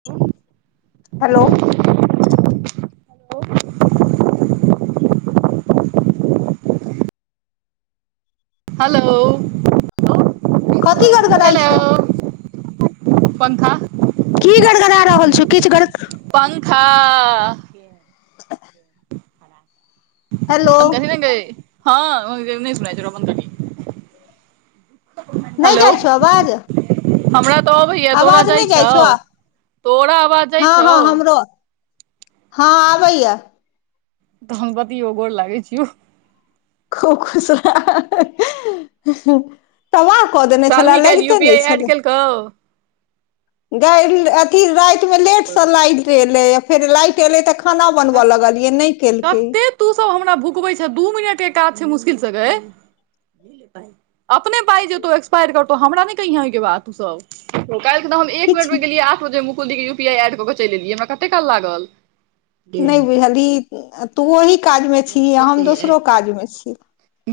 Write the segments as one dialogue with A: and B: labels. A: [inaudible]
B: Hello
A: [inaudible] hello
B: कथी गड़ गड़ाइ
A: हेलो
B: छौ
A: पंखा
B: की गड़गड़ा रहल छौ किछ गड़
A: पंखा
B: [inaudible] हेलो
A: बंद करही ने गे [unintelligible] हँ नहि सुनाय दै छै रहे बंद करही
B: नहि
A: हेलो
B: जाइ छौ आवाज
A: हमरा तऽ अबैया तोरा जाइ छौ तोरा आवाज जाइ
B: हँ
A: छौ
B: हँ हमरो हँ आबैए
A: तहन बतियो गोर लागै छीयौ
B: खूब खुश रह तबाह कऽ देने छले
A: शालनी काल्हि यू
B: लगिते
A: पी
B: नहि
A: आई एड
B: छलै
A: केलकौ
B: गै अथी रातिमे लेटसँ लाइट एलैए फेर लाइट एलै तऽ खाना बनबऽ लगलियै नहि केलकै
A: कते तू सब हमरा भुकबै छें दू मिनट के काज छै मुश्किल सँ गै अपने पाय जेतौ एक्सपायर करतौ हमरा नहि कहिये ओहिके बात तू सब तऽ काल्हि तऽ हम एक
B: किछु
A: मिनटमे गेलियै आठ बजे मुकुल दी के यू पी आई एड कऽ क चलि एलियै हमरा कते काल लागल डेढ़
B: नहि
A: मिनट
B: बुझलही तू ओहि काजमे छीही आ हम दोसरो काजमे छी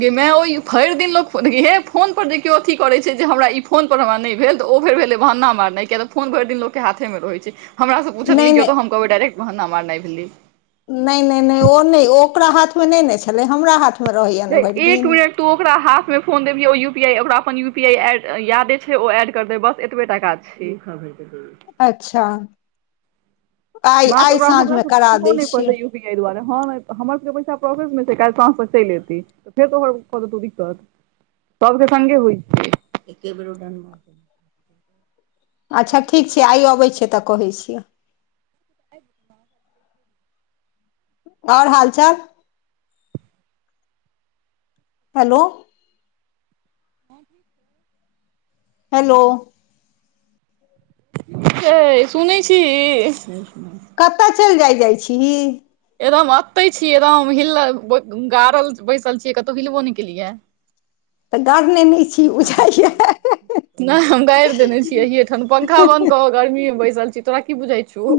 A: गै मे ओ भैर दिन लोक देखही हे फोन पर देखियो अथी करे छै जे हमरा ई फोन पर हमरा नहि भेल तऽ ओ फेर भेलै बहाना मारनाई किया तऽ फोन भरि दिन लोक के हाथ मे रहै छै हमरासँ
B: नहि
A: पूछलियै
B: नहि
A: कि, तऽ हम कहब डायट बहनना मार नहि भेलै।
B: नहि, नहि, नहि ओ नहि, ओकरा हाथमे नहि ने छलै, हमरा हाथ
A: एक मिनट। तू ओकरा हाथमे फोन देलियै, ओ यू पी आई ओकरा अपन U P I I D यादे छै, ओ एड कऽ देत, बस एतबे टा काज छै। ठीक ह भैत
B: अच्छा आइ आइ साँझमे करा दै छियै।
A: एहि दुआरे हँ हमर सभके पैसा प्रोसस मे छै। काल्ह साँझ तक चैल एते के तोहर खोज दौ दिक्कत सभके स्गे होइ छै। एके बेर। देलक
B: अच्छा ठीक छै। आइ अबैत छियै तऽ कहैत छियै
A: [inaudible]
B: ओर हाल चाल? हेलो
A: ब छै।
B: हेलो
A: गै सुनै छी ही?
B: कतय चलि जाइ जाइ छी?
A: एकदम एते छियै एकदम हिल गाड़ल बैसल छियै। कतहुं हिलबो नै केलियै
B: तऽ गढ़ने नहि। छी
A: अपन सा [unintelligible] बत
B: बुझाइया
A: बदल नहि, हम गारि देने छीये। एतऽ पंखा बन्द कऽके गर्मीमे बैसल छी, तोरा की बुझाइ? छौ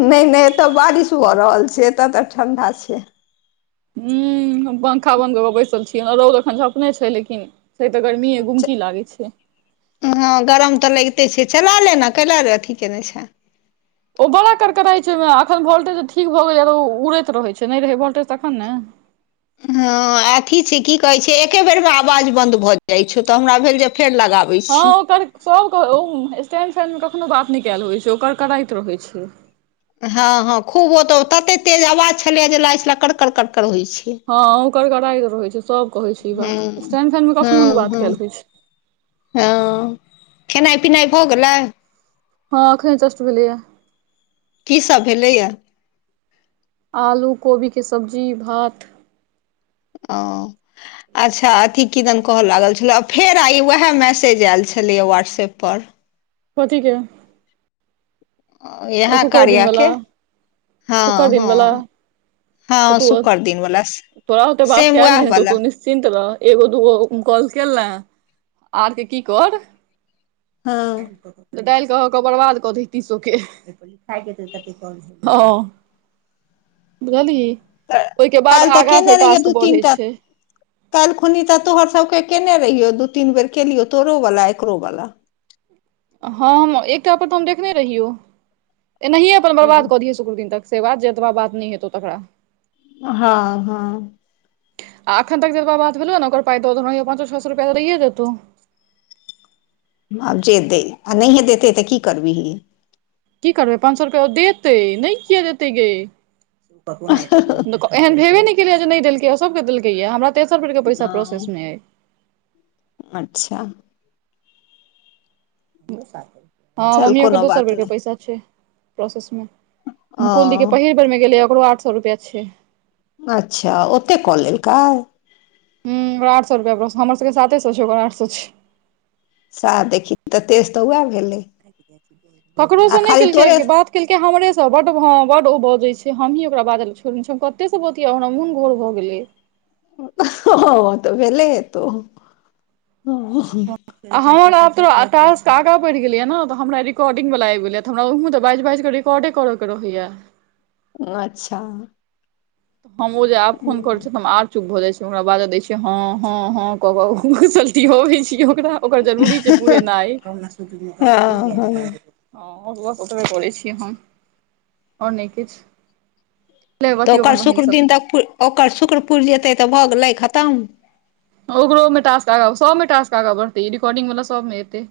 B: नहि नहि, एतऽ बारिश भऽ रहल छै। एत्तऽ तऽ ठंडा छै।
A: ह्म हम पंखा बन्द कऽ कऽ बैसल छीयै रौद एखन झ अपने छै। लेकिन छै तऽ गर्मीये गुमकी लागै छै।
B: हँ गरम तऽ लगिते छै। चला ले ने कैला रे अथी केयने छै।
A: ओ बड़ा करकराइ छै, ओहिमे एखन वोल्टेज ठीक भऽ गेलैया तऽ ओ उड़ैत रहै छै, नहि रहै वोल्टेज तखन ने।
B: हँ, अथी छै की कहै छै, एके बेरमे आवाज बन्द भऽ जाइ छै तऽ हमरा भेल जे फेर लगाब।
A: हँ, ओकरसभ ओ स्टैंडसनमे कखनो बात नहि कयल होइ छै, ओकर कराइत रहै छिये।
B: हँ हँ, खूब ओ तऽ तते तेज आवाज छलै जे कऽ छल, कड़कड़ कड़कड़ होइत छै।
A: हँ, ओकर गड़गड़ाइत रहैत छै सभ। कहैत छै, ई
B: हँ
A: बात स्टैंड फैनमे कखनो नहि
B: हँ
A: बात
B: हँ
A: कयल होइत छै।
B: हँ, खेनाइ पिनाइ भऽ गेलै।
A: हँ, आखने जूस्ट भऽ लैए।
B: की सभ भेलैए
A: आलू कोबीके सब्जी भात।
B: ओ अच्छा अथी किदन कहय लागल छलै। आ फेर आ ई उएह मैसेज आयल छलै व्हाट्सऐप पर।
A: कथी के ओ
B: इएह
A: शुक्र दिन
B: कार्यके
A: वला
B: हँ
A: शुक्र दिन वला
B: हँ।
A: तऽ
B: हँ,
A: तू
B: शक्कर दिनवला सेम वएह वा।
A: चिन्त रह, एगो दूगो कॉल केल ने, आरके की कर?
B: हँ
A: तऽ डालि कऽ अहाँके बर्बाद कऽ दी, तेसोके। ह बुझली? ओहिके बाद
B: काल्हि तऽ
A: आगा फेर
B: केने रहियै
A: टास्क
B: दू तीन
A: बढ़ै
B: टा
A: छै।
B: काल्हि खुनी तऽ तोहर सभकेँ कयने रहियौ दू तीन बेर केलियौ तोहरोवला, एकरोवला।
A: हँ एकटा पर तऽ हम देखने रहियौ एनाहिए अपन बर्बाद कऽ दिय। शुक्रदिन तक सेवा जेतबा बात नहि हेतौ तकरा।
B: हँ हँ
A: आ अखन तक जे ओहिपर बात भेलौं हँ, ओकर पाय दऽ हँ, पाँचो छौ सय रुपैया तऽ दैए देतौ।
B: आब जे दे आ नहिए देतै तऽ की करबी?
A: की करबै, पाँच सय रुपया ओ देतै नहि, किया देतै गे? एहन भेबे ने केलऽ जे नहि देलकै आ सभके देलक, या हमरा तेसर राउण्डके पैसा
B: हँ
A: प्रोसेसमे अय।
B: अच्छा
A: ह
B: चल
A: मम्मियो के
B: कोनो
A: दोसर
B: बात
A: बेर के
B: नहि
A: पैसा छै प्रोसेस मे मुकुल दी के
B: ओ
A: पहिल बेरमे गेलैया ओकरो आठ सौ रुपैया छै
B: अच्छा ओतेक कऽ लेलकै
A: हं ओकरा आठ सौ रुपया हमर सबके साते सौ छै ओकरा आठ सौ छै
B: सह देखी तऽ तेज तऽ उएह भेलै
A: करड़ो
B: आ
A: से नहि
B: खाली तोरे
A: केलकै बात केलकै हमरे से बड ह बड ओ बजै छै हमी ओकरा बाजल छोड़ने छ छी हम कते से बतियै हमरा मोन घोर भऽ गेलै
B: ओ तऽ भेलले हेतौ
A: [unintelligible] आ हमर आब तोरा आ तश आगाँ बढ़ि गेलिये ने तऽ हमरा रिकॉर्डिंग वला आबि गेलिय तऽ हमरा तऽ बास बाइस के रेकेदे करै के रहइया
B: अच्छा
A: हम ओ जे आब फोन करै छ तऽ हम आर चुप भ जाइ छै ओकरा बाजे दै छियै हँ हँ हँ क के गुसलती होबै छिय ओकरा ओकर जरूरी छै पुरेनाइ ओकरे
B: हँ हँ
A: करै छिय हम हँ नहि किछ
B: तऽ ओकर शुक्र दिन तक प ओकर शुक्र पुरि जेतै तऽ भऽ गेलै खतम
A: ओकरोमे टॉक्स आ सभ टॉक्स आगाँ बढ़तै रिकॉर्डिंग वला सब मे एतै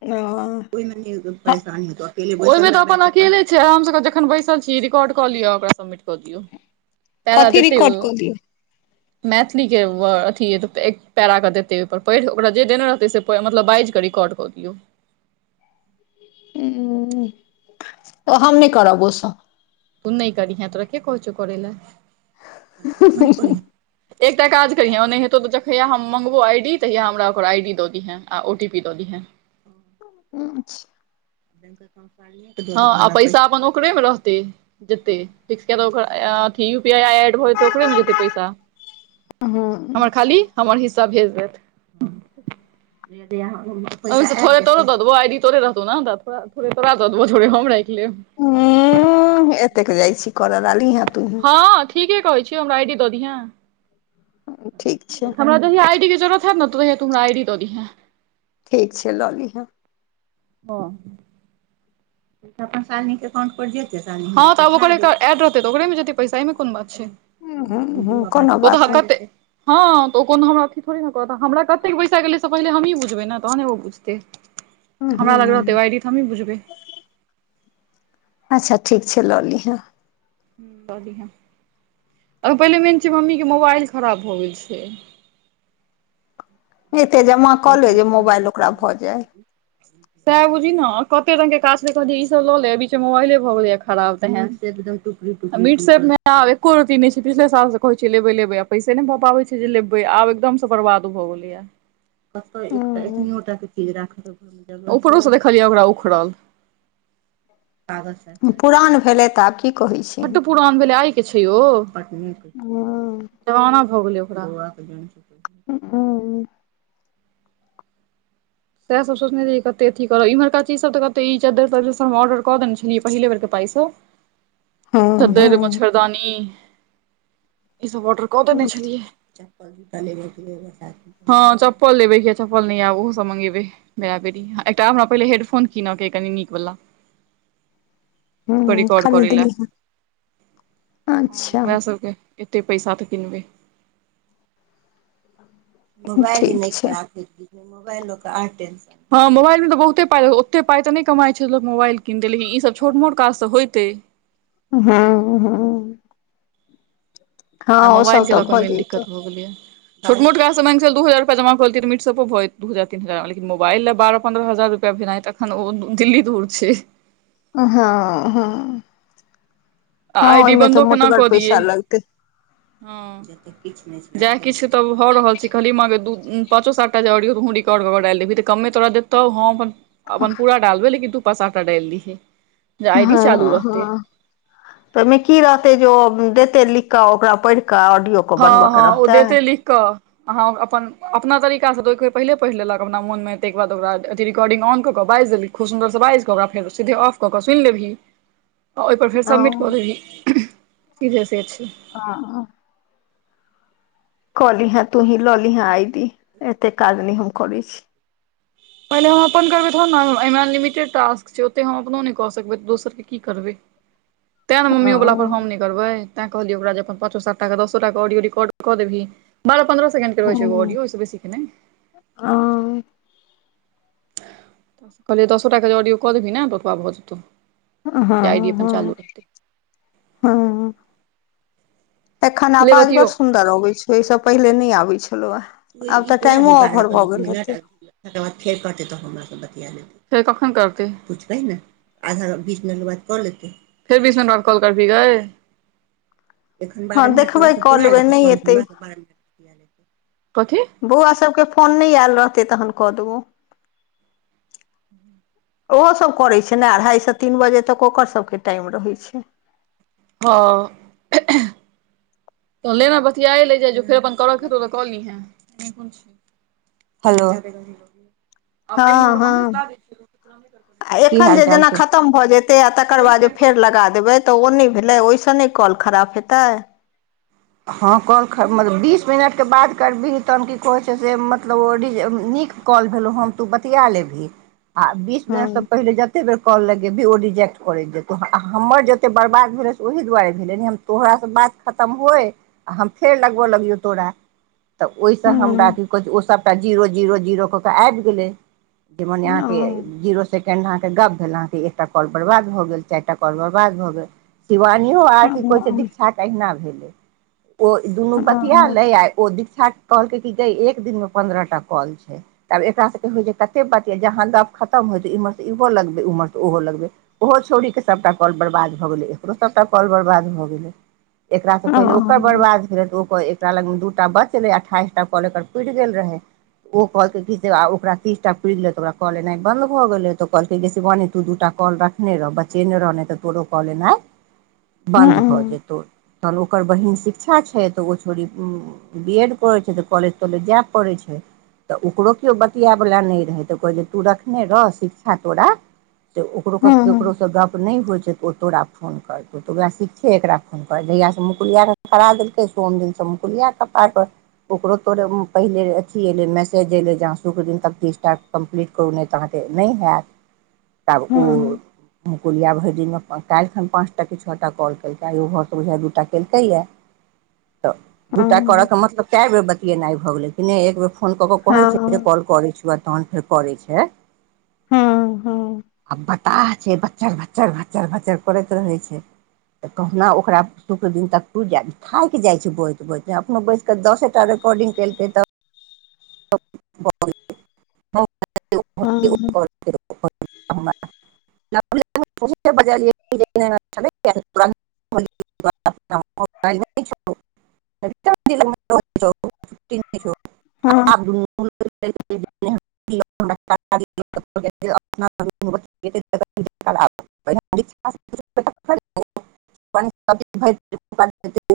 B: ओ
A: ओहि तऽ अपन अकेले छै हम सब जखन बैसल छी रिकॉर्ड कऽ लिअ ओकरा सब कऽ दियौ पैरा
B: कथी
A: देतै ओ
B: रिकॉर्ड कऽ दियौ
A: मैथिली के वर्ड अथी एक पैरा क देतै ओहि पर पढ़ि ओकरा जे देने रहतै से पढ़ि मतलब बाइज कऽ रिकॉर्ड कऽ दियौ
B: हुँ हम नहि करब ओसभ
A: तू नहि करिहां तोरा के कहै छो करै लय एकटा काज करिहैं ओ नै हेतो त देखहिया हम मंगबौ आईडी तहिया हमरा ओकर आईडी द दीहैं आ ओ टी पी द दिहां
B: [inaudible]
A: हं आ पैसा अपन ओकरे मे रहतै जेतै फिक्स कै दौ ओकर आई अं अथि युपीआई आई एड भऽ जेतै ओकरे मे जेतै पैसा
B: हँ
A: हमर खाली हमर हिस्सा भेज देत ओहिम से थोड़े तोरो द देबौ आइ डी तोरे रहतौ न दै त थोड़े तोरा द देबौ थोेड़े हम रखि लेब
B: हुँ एतेक जाइ छी करऽला ली इहाँ तूहिं
A: हाँ ठीके कहै छियोउ हमरा आई डी द दिहां
B: ठीक छै
A: जेहिया आईडी के जरुरत है ने तहिया तुम हमरा आईडी द दिहां
B: ठीक छै लऽ लिहँ
A: हँ अपन अकाउंट पर जेतेय हँ तऽ ओकरड रहतै तऽ ओकरेमे जेतै पैसा एहिमे कोन बात छै
B: हूँ हूँ कोनो
A: ओत ह
B: बात नहि
A: कते हँ तऽ ओ कोनो हमरा अथ थोड़ी ने करत हमरा कतेक बैसा गेलै से पहिले हमही बुझबै ने तहने ओ बुझतै
B: [inaudible]
A: हमरा लग रहतै
B: हूँ
A: ओ आई डी त हमी बुझबे
B: अच्छा ठीक छै लऽ लिह
A: ह्म बढ़िया अ पहिले मेन छिय मम्मी के मोबाइल खराब भऽ गेल छै
B: एते जमा
A: [inaudible]
B: कऽ ले जे मोबाइल ओकरा भऽ जाय
A: तें बुझहिं ने कते रंगग के काज देखलिय ईसभ ले बीचे मोबाइले भ गेलै या खराब तेहन मिट सेफ आब एको रती नहि छै पीछले साल से कहै छिय लेबे लेबे पैसे नहि भऽ पाबै छै जे लेबे आब एकदम से बर्बाद भऽ गेलैया
B: हूँ
A: उपरो सँ देखलियै ओकरा उखड़ल आब
B: पुरान भेलै तऽ आब की कहैत
A: बड्ड
B: छिही
A: पुरान भेलै आइ के छै ओ
B: हूंम्म
A: जवाना भऽ गेलै ओकरा
B: हूंम्म
A: सएह सब सोचनेय कते अथी कर इम्हरका चीजसभ तऽ कतेक ई चद्दरि तद्र सब हम ऑडर कऽ देने छलियै पहिले बेर के पाइ से
B: [inaudible] हूँ
A: तद्दरि
B: हूँ
A: मच्छरदानी ईसभ ऑर्डर कऽ देने छलियै हँ चप्पल लेबैके चप्पल नहि ये आब ओ सब मंगेबै बेरा-बेरी एकटा हमरा पहिले हेडफोन कीनऽ के अय कनी नीक वाला एकरा
B: हूँ
A: रिकार्ड करै
B: खरीद
A: ले
B: लीहे
A: हँ
B: अच्छा
A: इएह सबके एतै पैसा तऽ किनबै मोबाइल जे
B: ठीक
A: नहि
B: छै
A: खराब होइतितै मोबाइल लऽ कऽ आर टेन्सन हाँ मोबाइल मे तऽ बहुते पाई ओते पाई तऽ कमाइ छै लोक मोबाइल किनतै लेकिन ई सभ छोट मोट काज तऽ होइतै
B: हुंम्म हुंम्म
A: आ मोबाइल
B: सब
A: के
B: तऽ
A: लऽ कऽ
B: भऽ
A: मेन
B: जैतौ
A: दिक्कत भऽ गेलैए छोट मोटा काज तऽ मानि कऽ चल दू हजार रुपया जमा कऽ लतीयै तऽ [unintelligible] दू हजार तीन हजार बाला लेकिन मोबाइलए बारह पन्द्रह हजार रूपैया भेनाइ तऽ हखन ओ दिल्ली दुर छै
B: हाँ हाँ
A: आ
B: हाँ
A: आई
B: ओहि
A: डी
B: मे तऽ
A: बन्दो केना
B: मोटगर
A: कऽ दियै
B: पैसा लगतै
A: हँ जेते किछ नै जेह किछ तऽ भऽ रहल छै कहलीयै माँ गै दू पाँच साँतटा जे रिकॉर्ड कऽ कऽ जे डालि देबही तऽ कमे तोरा देतौ तब हम अपन अपन पूरा डालबे लेकिन तू पाँच सातटा डालि दीहे जे
B: हँ
A: आइ डी चालू रहतै
B: हँ तऽ ओहि मे की रहतै जे ओ देतै लिख कऽ जे ओकरा पढ़ि कऽ ऑडियो के बनबऽ
A: हँ
B: के
A: हँ ओ
B: रहतै
A: देतय लिख कऽ अहाँ अपन अपना तरीका सँ देखबै ओ पहिले पहिले पढ़ि लेलक अप मोन मे ताहि बाद ओरा अथी रिकॉर्डिंग ऑन कऽ कऽ बाजि देलक खूब सुन्दर सँ बाजिकऽ ओकरा फेर से सीधे ऑफ कऽ कऽ सुनि लेबहि
B: [inaudible]
A: आ ओहि पर फेर
B: ओ
A: सबमिट कऽ देबही सीधे से छै
B: ओ कलीहें तू ही लऽ लीहें आई डी एते काज नहि हम करै छी
A: पहिले हम अपन करबै तहन नऽ एहिमे अनलिमिटेड टास्क छै ओतेक हम अपनो नहि कऽ सकबै तऽ दोसर के की करबै
B: [inaudible]
A: तैं ने मम्मीओ वला पर
B: हूँ
A: हम नहि करबै तैं कहलियै ओकरा जे अपन पाँचो सात टा कऽ दसो टा कऽ ऑडियो रिकॉर्ड कऽ देबही बारह पन्द्रह सेकेंडके रहै छै एगो ऑडियो ओइसँ बेसी के नहि
B: ओ
A: कहलियै दसोटा कऽ जे ऑडियो कऽ देबही ने तऽ ओतआ भऽ जेतौ
B: हँ
A: जे आइ डी अपन
B: हँ
A: चालू रहतै
B: हँ एखन
A: ले
B: आवाज बड़
A: बतियौ
B: सुंन्दर अबै छै ओहि सँ पहिले नहि आबै छलौ हे आब
A: ई
B: तऽ
A: पूरा
B: टाइमो ओवर
A: बारह
B: भऽ गेल
A: मिनट
B: हेतै
A: तकर बाद फेर करतै तऽ हमर सब बतिया तिया लेतैय फेर कखन करतै पुछबै ने आधा बीस मिनट के बाद कऽ लेतै फेर बीस मिनट बाद कॉल करबीही गै
B: [inaudible]
A: एखन बारह मिनट तोरा
B: देखबै
A: सँ
B: कऽ
A: पुरा
B: लेबै
A: लेतौ
B: नहि
A: तहन
B: एतै
A: हमरा सँ बारह मिनट बतिया लेतै कथी
B: बौआ सब के फोन नहि आयल रहतै तहन कऽ देबौ ओहो सभ करैत छै ने अढ़ाईसँ तीन बजे तक ओकर सभके टाइम रहैत छै
A: हँ तऽ ले नऽ बतियाए लै जाइ जो फेर अपन करऽ तऽ करि लेहन। हेलो
B: हँ हँ आ
A: की
B: एखन
A: हाल
B: जे
A: चाल
B: जेना
A: छै
B: खतम भऽ जेतै आ तकर
A: ओइ
B: बाद?
A: साइड के
B: फेर
A: बतियौ
B: लगा देबै तऽ ओ नहि भेलै ओहिसँ नहि कल खराब हेतै?
A: हाँ, कॉल मतलब बीस मिनटके बाद करबै, तहन की कहै छै से मतलब ओहि जे नीक। कॉल भेलो, हम तऽ बतिया लेली बीस मिनेटसँ
B: हँ
A: पहिले। कते बेर लगेबै भी, ओ रिजेक्ट करैत जेतहु, आ हमर जते बर्बाद भेलै से ओहि दुआरे भेलै ने हम। तोरासँ बात खतम होए। आ हम फेर लगबऽ लगियौ तोरा तऽ ओहि सँ हमरा
B: हँ
A: औ, सभकेँ जीरो जीरो कऽ कऽ आबि गेलै, मने
B: ओ
A: अहाँकेँ जीरो। अहाँके गप्प भेल, अहाँके एकटा कॉल बर्बाद भऽ गेल, चारि टा कॉल बर्बाद भऽ गेल। शिवानियो आओर
B: ओ
A: की
B: ओ
A: कोइ छै, दीक्षा आहिना भेलै? ओ दुनू
B: हँ
A: बतिया
B: हँ
A: लेल आ ओ दीक्षा कहल के की जे एक दिनमे पन्द्रहटा कॉल छै। तऽ आब एकरा सभके होइ छै, कते बतियाँ दऽप खतम होइ छै, इम्हर तऽ इहो लगबै, उम्हर तऽ ओहो लगबै। ओहो छौड़ीके सभटा कॉल बर्बाद भऽ गेलै, एकरो सभटा कॉल बर्बाद भऽ गेलै। एकरा से
B: हँ
A: पहिले भेल, ओकरा लगमे दूटा बचलै, अठाइशटा कॉल पूरा गेल रहै। ओ कहलकै की से ओकरा तीसटा पूरा गेलै तऽ ओकरा कहलै, नहि, बन्द भऽ गेलै। तऽ कहलकै गे, सिवानी, तू दूटा कॉल रखने रहौ, बचे ने रहने तऽ तोरो कऽले नहि है।
B: [inaudible]
A: बन्द भऽ जेतहु तहन ओकर बहिन। शिक्षा छै। तऽ ओ छोड़ी बी एड करै छै। तऽ कॉलेज तॉलेज जाय पड़ैत छै। तऽ ओकरो केओ बतिआवला नहि रहै तऽ कहैत छै तू रखने रह शिक्षा तोरा। त ओकरो केकरो से गप नहि होइ छै। ओ तोरा फोन करतो तऽ ओहा शिक्षा एकरा फोन करते मुकुलवा रह। करा देलकै सोन दिनसँ कुलिया कप्पा पर। ओकरो तोरे पहिले अथी अयलै, मैसेज अयलै, अहाँ शुक्र दिन तक कि स्टार्ट। कम्प्लीट करू, नहि तऽ अहाँकेँ नहि हैत।
B: [inaudible]
A: आब ओ मुकुलिया भरि दिनमे काल्हिखन पाँचटा कि छओटा कॉल केलकै, आइओ घरसँ बुझा दूटा केलकैया। तऽ दूटा करऽके मतलब कए बेर बतियेनाइ भऽ गेलै कि नहि, एक बेर? फोन कऽ कऽ कहै छै। जे
B: हँ
A: कॉल करछी त
B: हँ
A: आ बताह छै। भच्चर भच्चर भच्चर भच्चर करैत रहै छै। तऽ कहुना ओकरा शुक्रदिन दिन तक। थाकि जाइ छै, बुझाइत बुझाइतमे अपनो बैसकेँ दसटा रेकॉर्डिंग केलते तऽ। गेल [unintelligible]
B: [inaudible]
A: ब [unintelligible] [unintelligible]
B: हा
A: आ [unintelligible] [unintelligible] [unintelligible]